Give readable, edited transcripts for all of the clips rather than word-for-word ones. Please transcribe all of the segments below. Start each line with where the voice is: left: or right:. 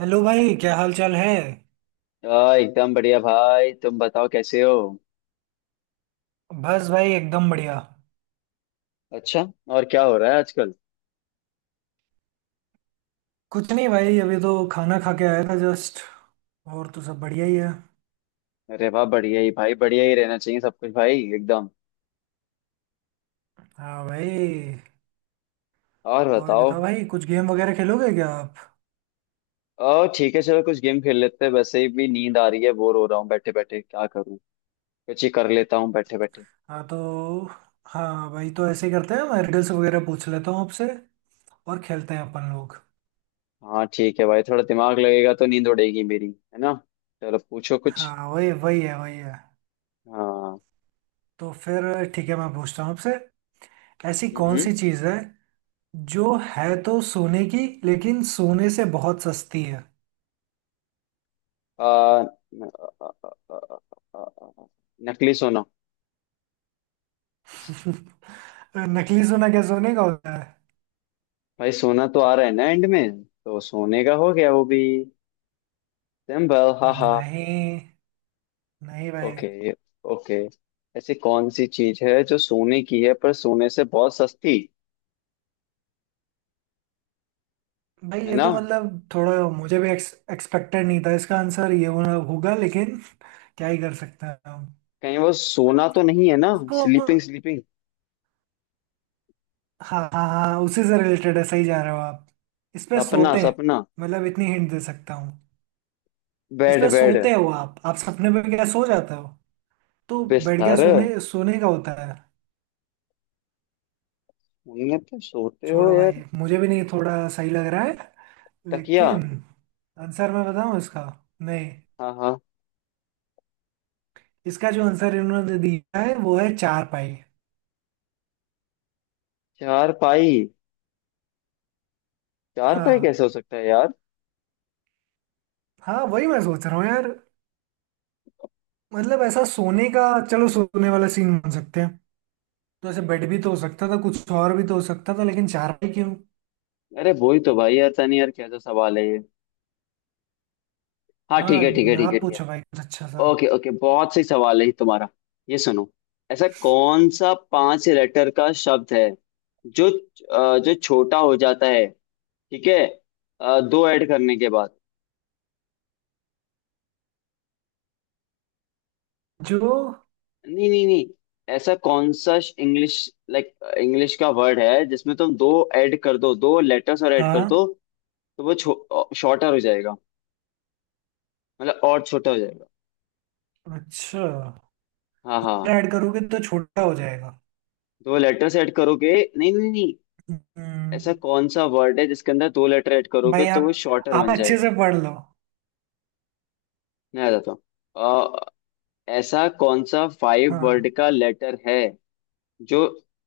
right: Hello भाई, क्या हाल चाल है?
left: एकदम बढ़िया भाई। तुम बताओ कैसे हो।
right: बस भाई, एकदम बढ़िया।
left: अच्छा। और क्या हो रहा है आजकल।
right: कुछ नहीं भाई, अभी तो खाना खा के आया था जस्ट। और तो सब बढ़िया ही है।
left: अरे वाह, बढ़िया ही भाई, बढ़िया ही रहना चाहिए सब कुछ भाई एकदम।
right: हाँ भाई।
left: और
right: और
left: बताओ।
right: बताओ भाई, कुछ गेम वगैरह खेलोगे क्या आप?
left: ओ ठीक है, चलो कुछ गेम खेल लेते हैं, वैसे ही भी नींद आ रही है, बोर हो रहा हूँ बैठे बैठे, क्या करूँ। कुछ ही कर लेता हूँ बैठे बैठे।
right: हाँ तो। हाँ भाई, तो ऐसे करते हैं, मैं रिडल्स वगैरह पूछ लेता हूँ आपसे और खेलते हैं अपन लोग।
left: हाँ ठीक है भाई, थोड़ा दिमाग लगेगा तो नींद उड़ेगी मेरी, है ना। चलो पूछो कुछ।
right: हाँ, वही वही है वही है।
left: हाँ।
right: तो फिर ठीक है, मैं पूछता हूँ आपसे। ऐसी कौन
left: हम्म।
right: सी चीज़ है जो है तो सोने की, लेकिन सोने से बहुत सस्ती है?
left: आ, न- आ, आ, आ, आ, आ, आ, नकली सोना।
right: नकली सोना क्या सोने का होता है?
left: भाई, सोना तो आ रहा है ना, एंड में तो सोने का हो गया वो भी। सिंबल। हाँ हाँ।
right: नहीं। नहीं भाई।
left: ओके। ओके। ऐसी कौन सी चीज है जो सोने की है पर सोने से बहुत सस्ती?
right: भाई
left: है
right: ये
left: ना।
right: तो मतलब, थोड़ा मुझे भी एक्सपेक्टेड नहीं था इसका आंसर ये होना होगा, लेकिन क्या ही कर सकते हैं हम
left: कहीं वो सोना तो नहीं है ना।
right: इसको।
left: Sleeping, sleeping.
right: हाँ हाँ हाँ, उसी से रिलेटेड है, सही जा रहे हो आप। इस पे
left: सपना,
right: सोते हैं,
left: सपना।
right: मतलब इतनी हिंट दे सकता हूँ। इस पे
left: बेड, बेड।
right: सोते हो आप सपने में क्या सो जाते हो? तो बैठ गया,
left: बिस्तर।
right: सोने सोने का होता है।
left: उनमें तो सोते हो
right: छोड़ो
left: यार।
right: भाई, मुझे भी नहीं थोड़ा सही लग रहा है,
left: तकिया।
right: लेकिन आंसर मैं बताऊँ इसका? नहीं,
left: हाँ हाँ।
right: इसका जो आंसर इन्होंने दिया है वो है चार पाई।
left: चार पाई। चार पाई
right: हाँ।
left: कैसे हो सकता है यार।
right: हाँ, वही मैं सोच रहा हूँ यार। मतलब ऐसा सोने का, चलो सोने वाला सीन बन सकते हैं। तो ऐसे बेड भी तो हो सकता था, कुछ और भी तो हो सकता था, लेकिन चार पाई क्यों?
left: अरे वही तो भाई यार, तनी यार, कैसा सवाल है ये। हाँ,
right: हाँ।
left: ठीक है ठीक है ठीक है
right: आप
left: ठीक है।
right: पूछो भाई कुछ अच्छा सा।
left: ओके ओके, बहुत सही सवाल है ये तुम्हारा। ये सुनो। ऐसा कौन सा पांच लेटर का शब्द है जो जो छोटा हो जाता है, ठीक है, दो ऐड करने के बाद।
right: जो।
left: नहीं नहीं नहीं। ऐसा कौन सा, इंग्लिश, लाइक, इंग्लिश का वर्ड है जिसमें तुम दो ऐड कर दो, दो लेटर्स और ऐड कर
right: हाँ।
left: दो, तो वो शॉर्टर हो जाएगा, मतलब और छोटा हो जाएगा।
right: अच्छा,
left: हाँ हाँ।
right: ऐड करोगे तो छोटा हो जाएगा।
left: दो लेटर्स ऐड करोगे। नहीं नहीं नहीं। ऐसा
right: हम्म।
left: कौन सा वर्ड है जिसके अंदर दो लेटर ऐड करोगे
right: भाई
left: तो
right: आप
left: वो शॉर्टर
right: आप
left: बन
right: अच्छे
left: जाएगा।
right: से पढ़ लो।
left: मैं बताता हूँ। ऐसा कौन सा फाइव वर्ड
right: हाँ
left: का लेटर है जो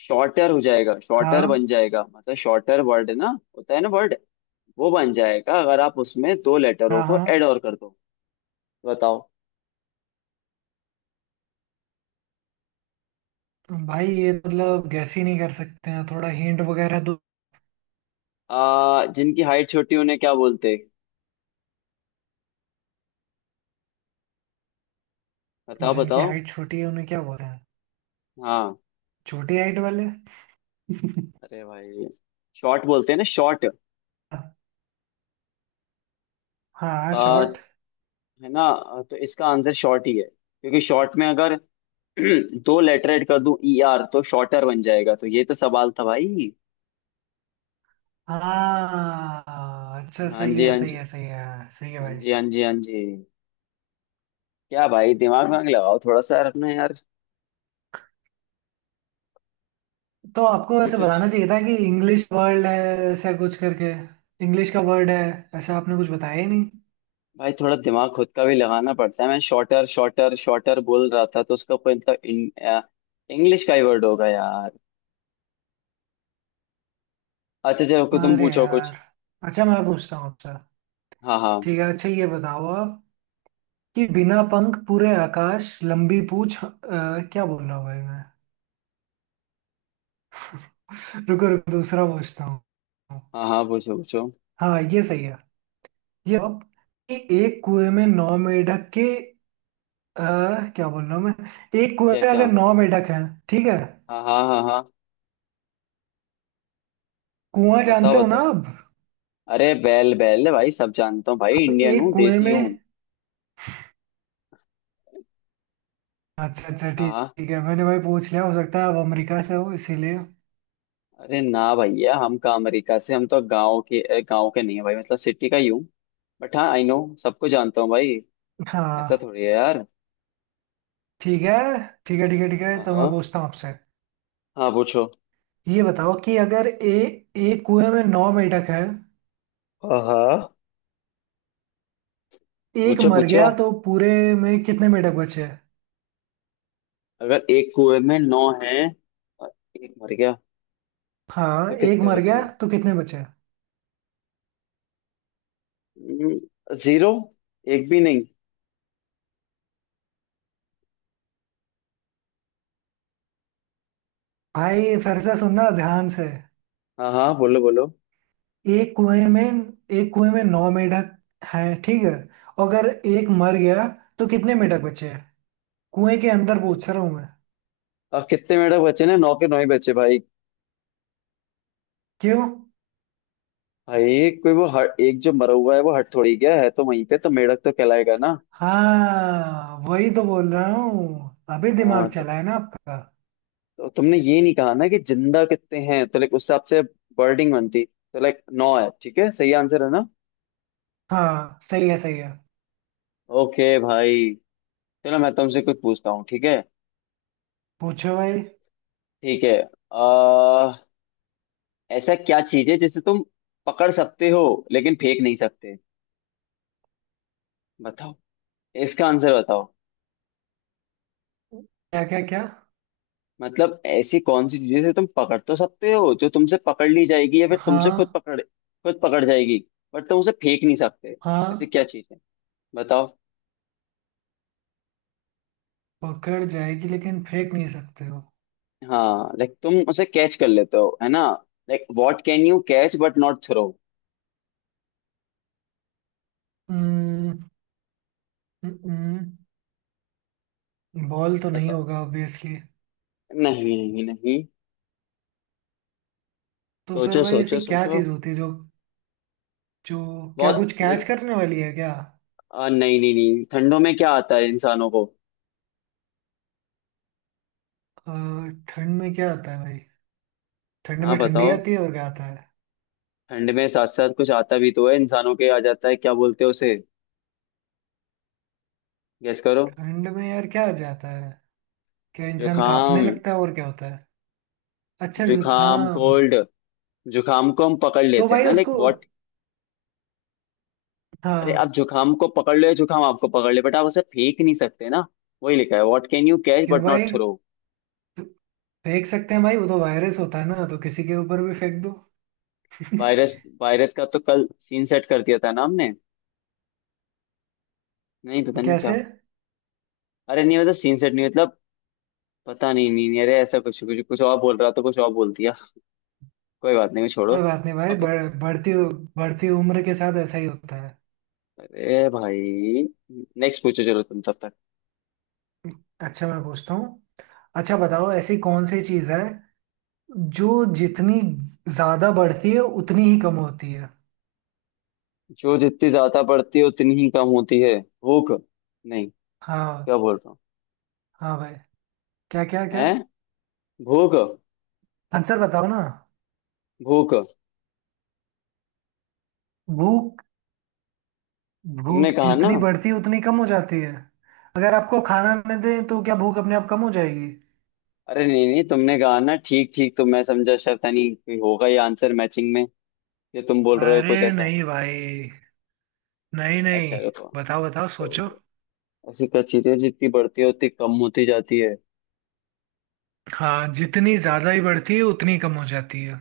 left: शॉर्टर हो जाएगा, शॉर्टर बन
right: हाँ
left: जाएगा, मतलब शॉर्टर वर्ड ना, होता है ना वर्ड, वो बन जाएगा अगर आप उसमें दो लेटरों
right: हाँ
left: को ऐड
right: हाँ।
left: और कर दो। बताओ।
right: भाई ये मतलब गैस ही नहीं कर सकते हैं, थोड़ा हिंट वगैरह दो।
left: जिनकी हाइट छोटी उन्हें क्या बोलते हैं? बताओ
right: जिनकी
left: बताओ।
right: हाइट छोटी है उन्हें क्या बोलते हैं?
left: हाँ।
right: छोटी हाइट वाले।
left: अरे भाई, शॉर्ट बोलते हैं ना, शॉर्ट।
right: हाँ,
left: आ,
right: शॉर्ट।
left: है ना, तो इसका आंसर शॉर्ट ही है, क्योंकि शॉर्ट में अगर दो लेटर ऐड कर दूं, ई आर, तो शॉर्टर बन जाएगा। तो ये तो सवाल था भाई।
right: हाँ, अच्छा,
left: हाँ
right: सही
left: जी,
right: है
left: हाँ
right: सही
left: जी।
right: है सही है, हाँ, सही है
left: हाँ
right: भाई।
left: जी, हाँ जी, हाँ जी। क्या भाई, दिमाग वाग लगाओ थोड़ा सा यार, अपने यार।
right: तो आपको ऐसे
left: पूछ उछ।
right: बताना चाहिए था कि इंग्लिश वर्ड है, ऐसा कुछ करके। इंग्लिश का वर्ड है, ऐसा आपने कुछ बताया ही नहीं।
left: भाई, थोड़ा दिमाग खुद का भी लगाना पड़ता है, मैं शॉर्टर शॉर्टर शॉर्टर बोल रहा था, तो उसका कोई मतलब, इंग्लिश का ही वर्ड होगा यार। अच्छा चलो, कोई तुम
right: अरे
left: पूछो कुछ।
right: यार। अच्छा, मैं पूछता हूँ आपसे।
left: हाँ हाँ।
right: ठीक है, अच्छा ये बताओ आप, कि बिना पंख पूरे आकाश लंबी पूछ क्या बोल रहा हूँ भाई मैं? रुको रुको, दूसरा पूछता हूँ।
left: हाँ हाँ, पूछो पूछो।
right: हाँ, ये सही है। ये अब, कि एक कुएं में नौ मेंढक के आ, क्या बोल रहा हूँ मैं? एक कुएं
left: क्या
right: में
left: क्या।
right: अगर नौ मेंढक हैं, ठीक है?
left: हाँ हाँ हाँ हाँ।
right: कुआं जानते
left: बताओ
right: हो ना
left: बताओ।
right: आप?
left: अरे, बैल बैल भाई, सब जानता हूँ भाई,
right: अब
left: इंडियन
right: एक
left: हूँ,
right: कुएं
left: देसी हूँ।
right: में, अच्छा अच्छा,
left: हाँ
right: ठीक
left: हाँ।
right: ठीक है, मैंने भाई पूछ लिया, हो सकता है आप अमेरिका से हो इसीलिए।
left: अरे ना भैया, हम का अमेरिका से, हम तो गांव के, गांव के नहीं है भाई, मतलब सिटी का ही हूँ। बट हाँ, आई नो, सबको जानता हूँ भाई। ऐसा
right: हाँ।
left: थोड़ी है यार।
right: ठीक है ठीक है ठीक है ठीक है,
left: हाँ
right: तो मैं
left: हाँ।
right: पूछता हूँ आपसे।
left: हाँ पूछो।
right: ये बताओ कि अगर ए, एक कुएं में नौ मेंढक हैं,
left: हाँ हाँ।
right: एक
left: पूछो
right: मर
left: पूछो।
right: गया तो पूरे में कितने मेंढक बचे हैं?
left: अगर एक कुएं में नौ हैं और एक मर गया
right: हाँ,
left: तो
right: एक
left: कितने
right: मर गया
left: बचे?
right: तो कितने बचे हैं?
left: जीरो। एक भी नहीं।
right: भाई फिर से सुनना ध्यान से।
left: हाँ हाँ, बोलो बोलो।
right: एक कुएं में, एक कुएं में नौ मेंढक हैं, ठीक है? और अगर एक मर गया, तो कितने मेंढक बचे हैं? कुएं के अंदर पूछ रहा हूं मैं।
left: अब कितने मेंढक बचे ना, नौ के नौ ही बचे भाई।
right: क्यों?
left: भाई, कोई वो, हट, एक जो मरा हुआ है वो हट थोड़ी गया है, तो वहीं पे तो मेंढक तो कहलाएगा ना।
right: हाँ, वही तो बोल रहा हूँ, अभी दिमाग
left: हाँ तो
right: चला है ना आपका।
left: तो तुमने ये नहीं कहा ना कि जिंदा कितने हैं, तो लाइक उस हिसाब से वर्डिंग बनती, तो लाइक नौ है, ठीक है, सही आंसर है ना।
right: हाँ, सही है सही है।
left: ओके भाई। चलो मैं तुमसे कुछ पूछता हूँ, ठीक है।
right: पूछो भाई
left: ठीक है। आ, ऐसा क्या चीज है जिसे तुम पकड़ सकते हो लेकिन फेंक नहीं सकते। बताओ। इसका आंसर बताओ।
right: क्या क्या क्या?
left: मतलब, ऐसी कौन सी चीज है जिसे तुम पकड़ तो सकते हो, जो तुमसे पकड़ ली जाएगी, या फिर तुमसे खुद
right: हाँ
left: पकड़, खुद पकड़ जाएगी, बट तुम उसे फेंक नहीं सकते। ऐसी
right: हाँ।
left: क्या चीज है, बताओ।
right: पकड़ जाएगी लेकिन फेंक नहीं सकते हो?
left: हाँ, लाइक तुम उसे कैच कर लेते हो, है ना। Like, what can you catch but not throw.
right: हम्म। हम्म। हम्म। बॉल तो नहीं
left: बताओ।
right: होगा ऑब्वियसली?
left: नहीं नहीं नहीं।
right: तो फिर
left: सोचो
right: भाई ऐसी
left: सोचो
right: क्या
left: सोचो।
right: चीज होती है जो, जो, क्या
left: बहुत
right: कुछ कैच
left: लाइक।
right: करने वाली है क्या?
left: नहीं नहीं नहीं, ठंडों में क्या आता है इंसानों को।
right: अ, ठंड में क्या आता है भाई? ठंड
left: हाँ
right: में ठंडी
left: बताओ।
right: आती है और क्या आता है?
left: ठंड में साथ साथ कुछ आता भी तो है, इंसानों के आ जाता है, क्या बोलते हैं उसे, गेस करो।
right: ठंड में यार क्या आ जाता है? क्या इंसान कांपने
left: जुखाम।
right: लगता है और क्या होता है? अच्छा,
left: जुखाम,
right: जुकाम।
left: कोल्ड। जुखाम को हम पकड़
right: तो
left: लेते हैं
right: भाई
left: ना,
right: उसको,
left: लाइक व्हाट। अरे, आप
right: हाँ,
left: जुखाम को पकड़ लो या जुखाम आपको पकड़ ले, बट आप उसे फेंक नहीं सकते ना। वही लिखा है, व्हाट कैन यू कैच
right: क्यों
left: बट नॉट
right: भाई?
left: थ्रो।
right: तो फेंक सकते हैं भाई, वो तो वायरस होता है ना, तो किसी के ऊपर भी फेंक दो।
left: वायरस, वायरस का तो कल सीन सेट कर दिया था ना हमने। नहीं पता, नहीं क्या।
right: कैसे?
left: अरे नहीं, मतलब सीन सेट नहीं, मतलब पता नहीं। नहीं नहीं, अरे ऐसा कुछ, कुछ और बोल रहा, तो कुछ और बोल दिया। कोई बात नहीं, मैं, छोड़ो।
right: कोई बात नहीं भाई,
left: ओके।
right: बढ़ती बढ़ती उम्र के साथ ऐसा ही होता है।
left: अरे भाई, नेक्स्ट पूछो चलो तुम तब तक।
right: अच्छा, मैं पूछता हूँ। अच्छा बताओ, ऐसी कौन सी चीज है जो जितनी ज्यादा बढ़ती है उतनी ही कम होती है?
left: जो जितनी ज्यादा बढ़ती है उतनी ही कम होती है। भूख। नहीं,
right: हाँ।
left: क्या बोल रहा हूँ,
right: हाँ भाई। क्या क्या क्या?
left: है, भूख,
right: आंसर बताओ ना।
left: भूख।
right: भूख?
left: तुमने
right: भूख
left: कहा ना।
right: जितनी बढ़ती है उतनी कम हो जाती है? अगर आपको खाना न दें तो क्या भूख अपने आप कम हो जाएगी?
left: अरे नहीं नहीं, तुमने कहा ना ठीक ठीक, तो मैं समझा शायद, नहीं कोई होगा ये आंसर मैचिंग में, ये तुम बोल रहे हो
right: अरे
left: कुछ ऐसा।
right: नहीं भाई, नहीं
left: अच्छा
right: नहीं।
left: रुको।
right: बताओ बताओ सोचो।
left: ऐसी क्या चीज़ है जितनी बढ़ती है उतनी कम होती जाती है?
right: हाँ, जितनी ज्यादा ही बढ़ती है उतनी कम हो जाती है।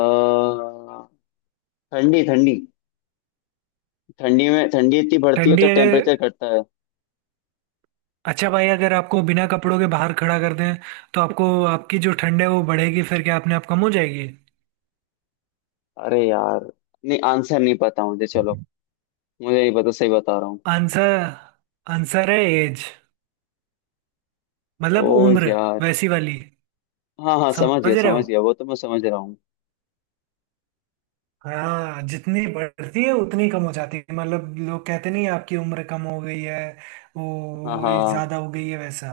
left: अह, ठंडी, ठंडी। ठंडी में ठंडी इतनी बढ़ती है
right: ठंडी
left: तो
right: अगर,
left: टेम्परेचर घटता है।
right: अच्छा भाई, अगर आपको बिना कपड़ों के बाहर खड़ा कर दें, तो आपको आपकी जो ठंड है वो बढ़ेगी, फिर क्या अपने आप कम हो जाएगी?
left: अरे यार, नहीं आंसर नहीं पता मुझे, चलो मुझे नहीं पता, सही बता रहा हूँ।
right: आंसर, आंसर है एज,
left: ओ
right: मतलब उम्र,
left: यार,
right: वैसी वाली।
left: हाँ हाँ, समझ गया
right: समझ रहे हो?
left: समझ गया, वो तो मैं समझ रहा हूँ।
right: हाँ, जितनी बढ़ती है उतनी कम हो जाती है, मतलब लोग कहते नहीं आपकी उम्र कम हो गई है,
left: हाँ
right: वो
left: हाँ,
right: ज्यादा हो गई है, वैसा।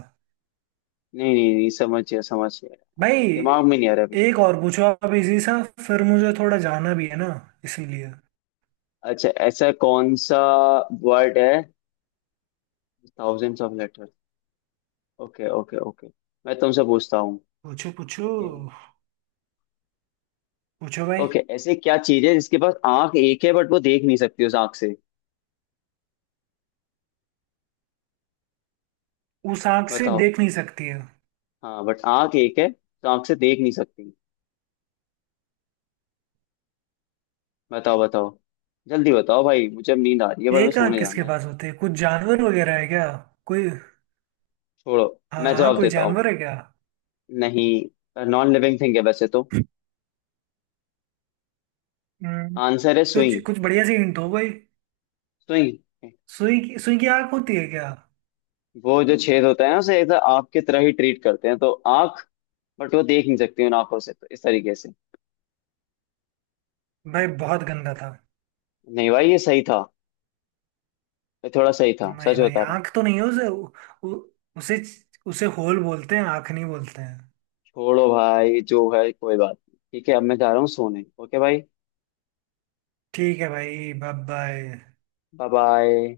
left: नहीं नहीं नहीं, समझ गया समझ गया।
right: भाई
left: दिमाग में नहीं आ रहा अभी।
right: एक और पूछो आप इजी सा, फिर मुझे थोड़ा जाना भी है ना, इसीलिए।
left: अच्छा, ऐसा कौन सा वर्ड है, thousands of letter. Okay okay okay, मैं तुमसे पूछता हूँ।
right: पूछो पूछो।
left: ओके।
right: पूछो भाई।
left: ओके, ऐसे क्या चीज है जिसके पास आंख एक है बट वो देख नहीं सकती उस आंख से।
right: उस आंख से
left: बताओ।
right: देख नहीं सकती है?
left: हाँ, बट आंख एक है तो आंख से देख नहीं सकती। बताओ बताओ, जल्दी बताओ भाई, मुझे अब नींद आ रही है भाई, मैं
right: एक आंख
left: सोने जाना
right: किसके
left: है।
right: पास होती है, कुछ जानवर वगैरह है क्या? कोई,
left: छोड़ो,
right: हाँ
left: मैं
right: हाँ,
left: जवाब
right: कोई
left: देता हूँ।
right: जानवर है क्या?
left: नहीं, नॉन लिविंग थिंग है वैसे तो।
right: हम्म।
left: आंसर है
right: कुछ
left: सुई।
right: कुछ बढ़िया सी हिंट दो भाई।
left: सुई।
right: सुई की आंख होती है क्या?
left: वो जो छेद होता है ना उसे एक आंख की तरह ही ट्रीट करते हैं, तो आंख, बट वो देख नहीं सकती उन आंखों से, तो इस तरीके से।
right: भाई बहुत गंदा था।
left: नहीं भाई, ये सही था, ये थोड़ा सही था,
right: नहीं
left: सच
right: भाई,
left: बता रहा हूँ।
right: आंख तो नहीं है उसे, उ, उ, उसे उसे होल बोलते हैं, आंख नहीं बोलते हैं।
left: छोड़ो भाई, जो है कोई बात नहीं, ठीक है, अब मैं जा रहा हूँ सोने, ओके भाई।
right: ठीक है भाई, बाय बाय।
left: Bye bye.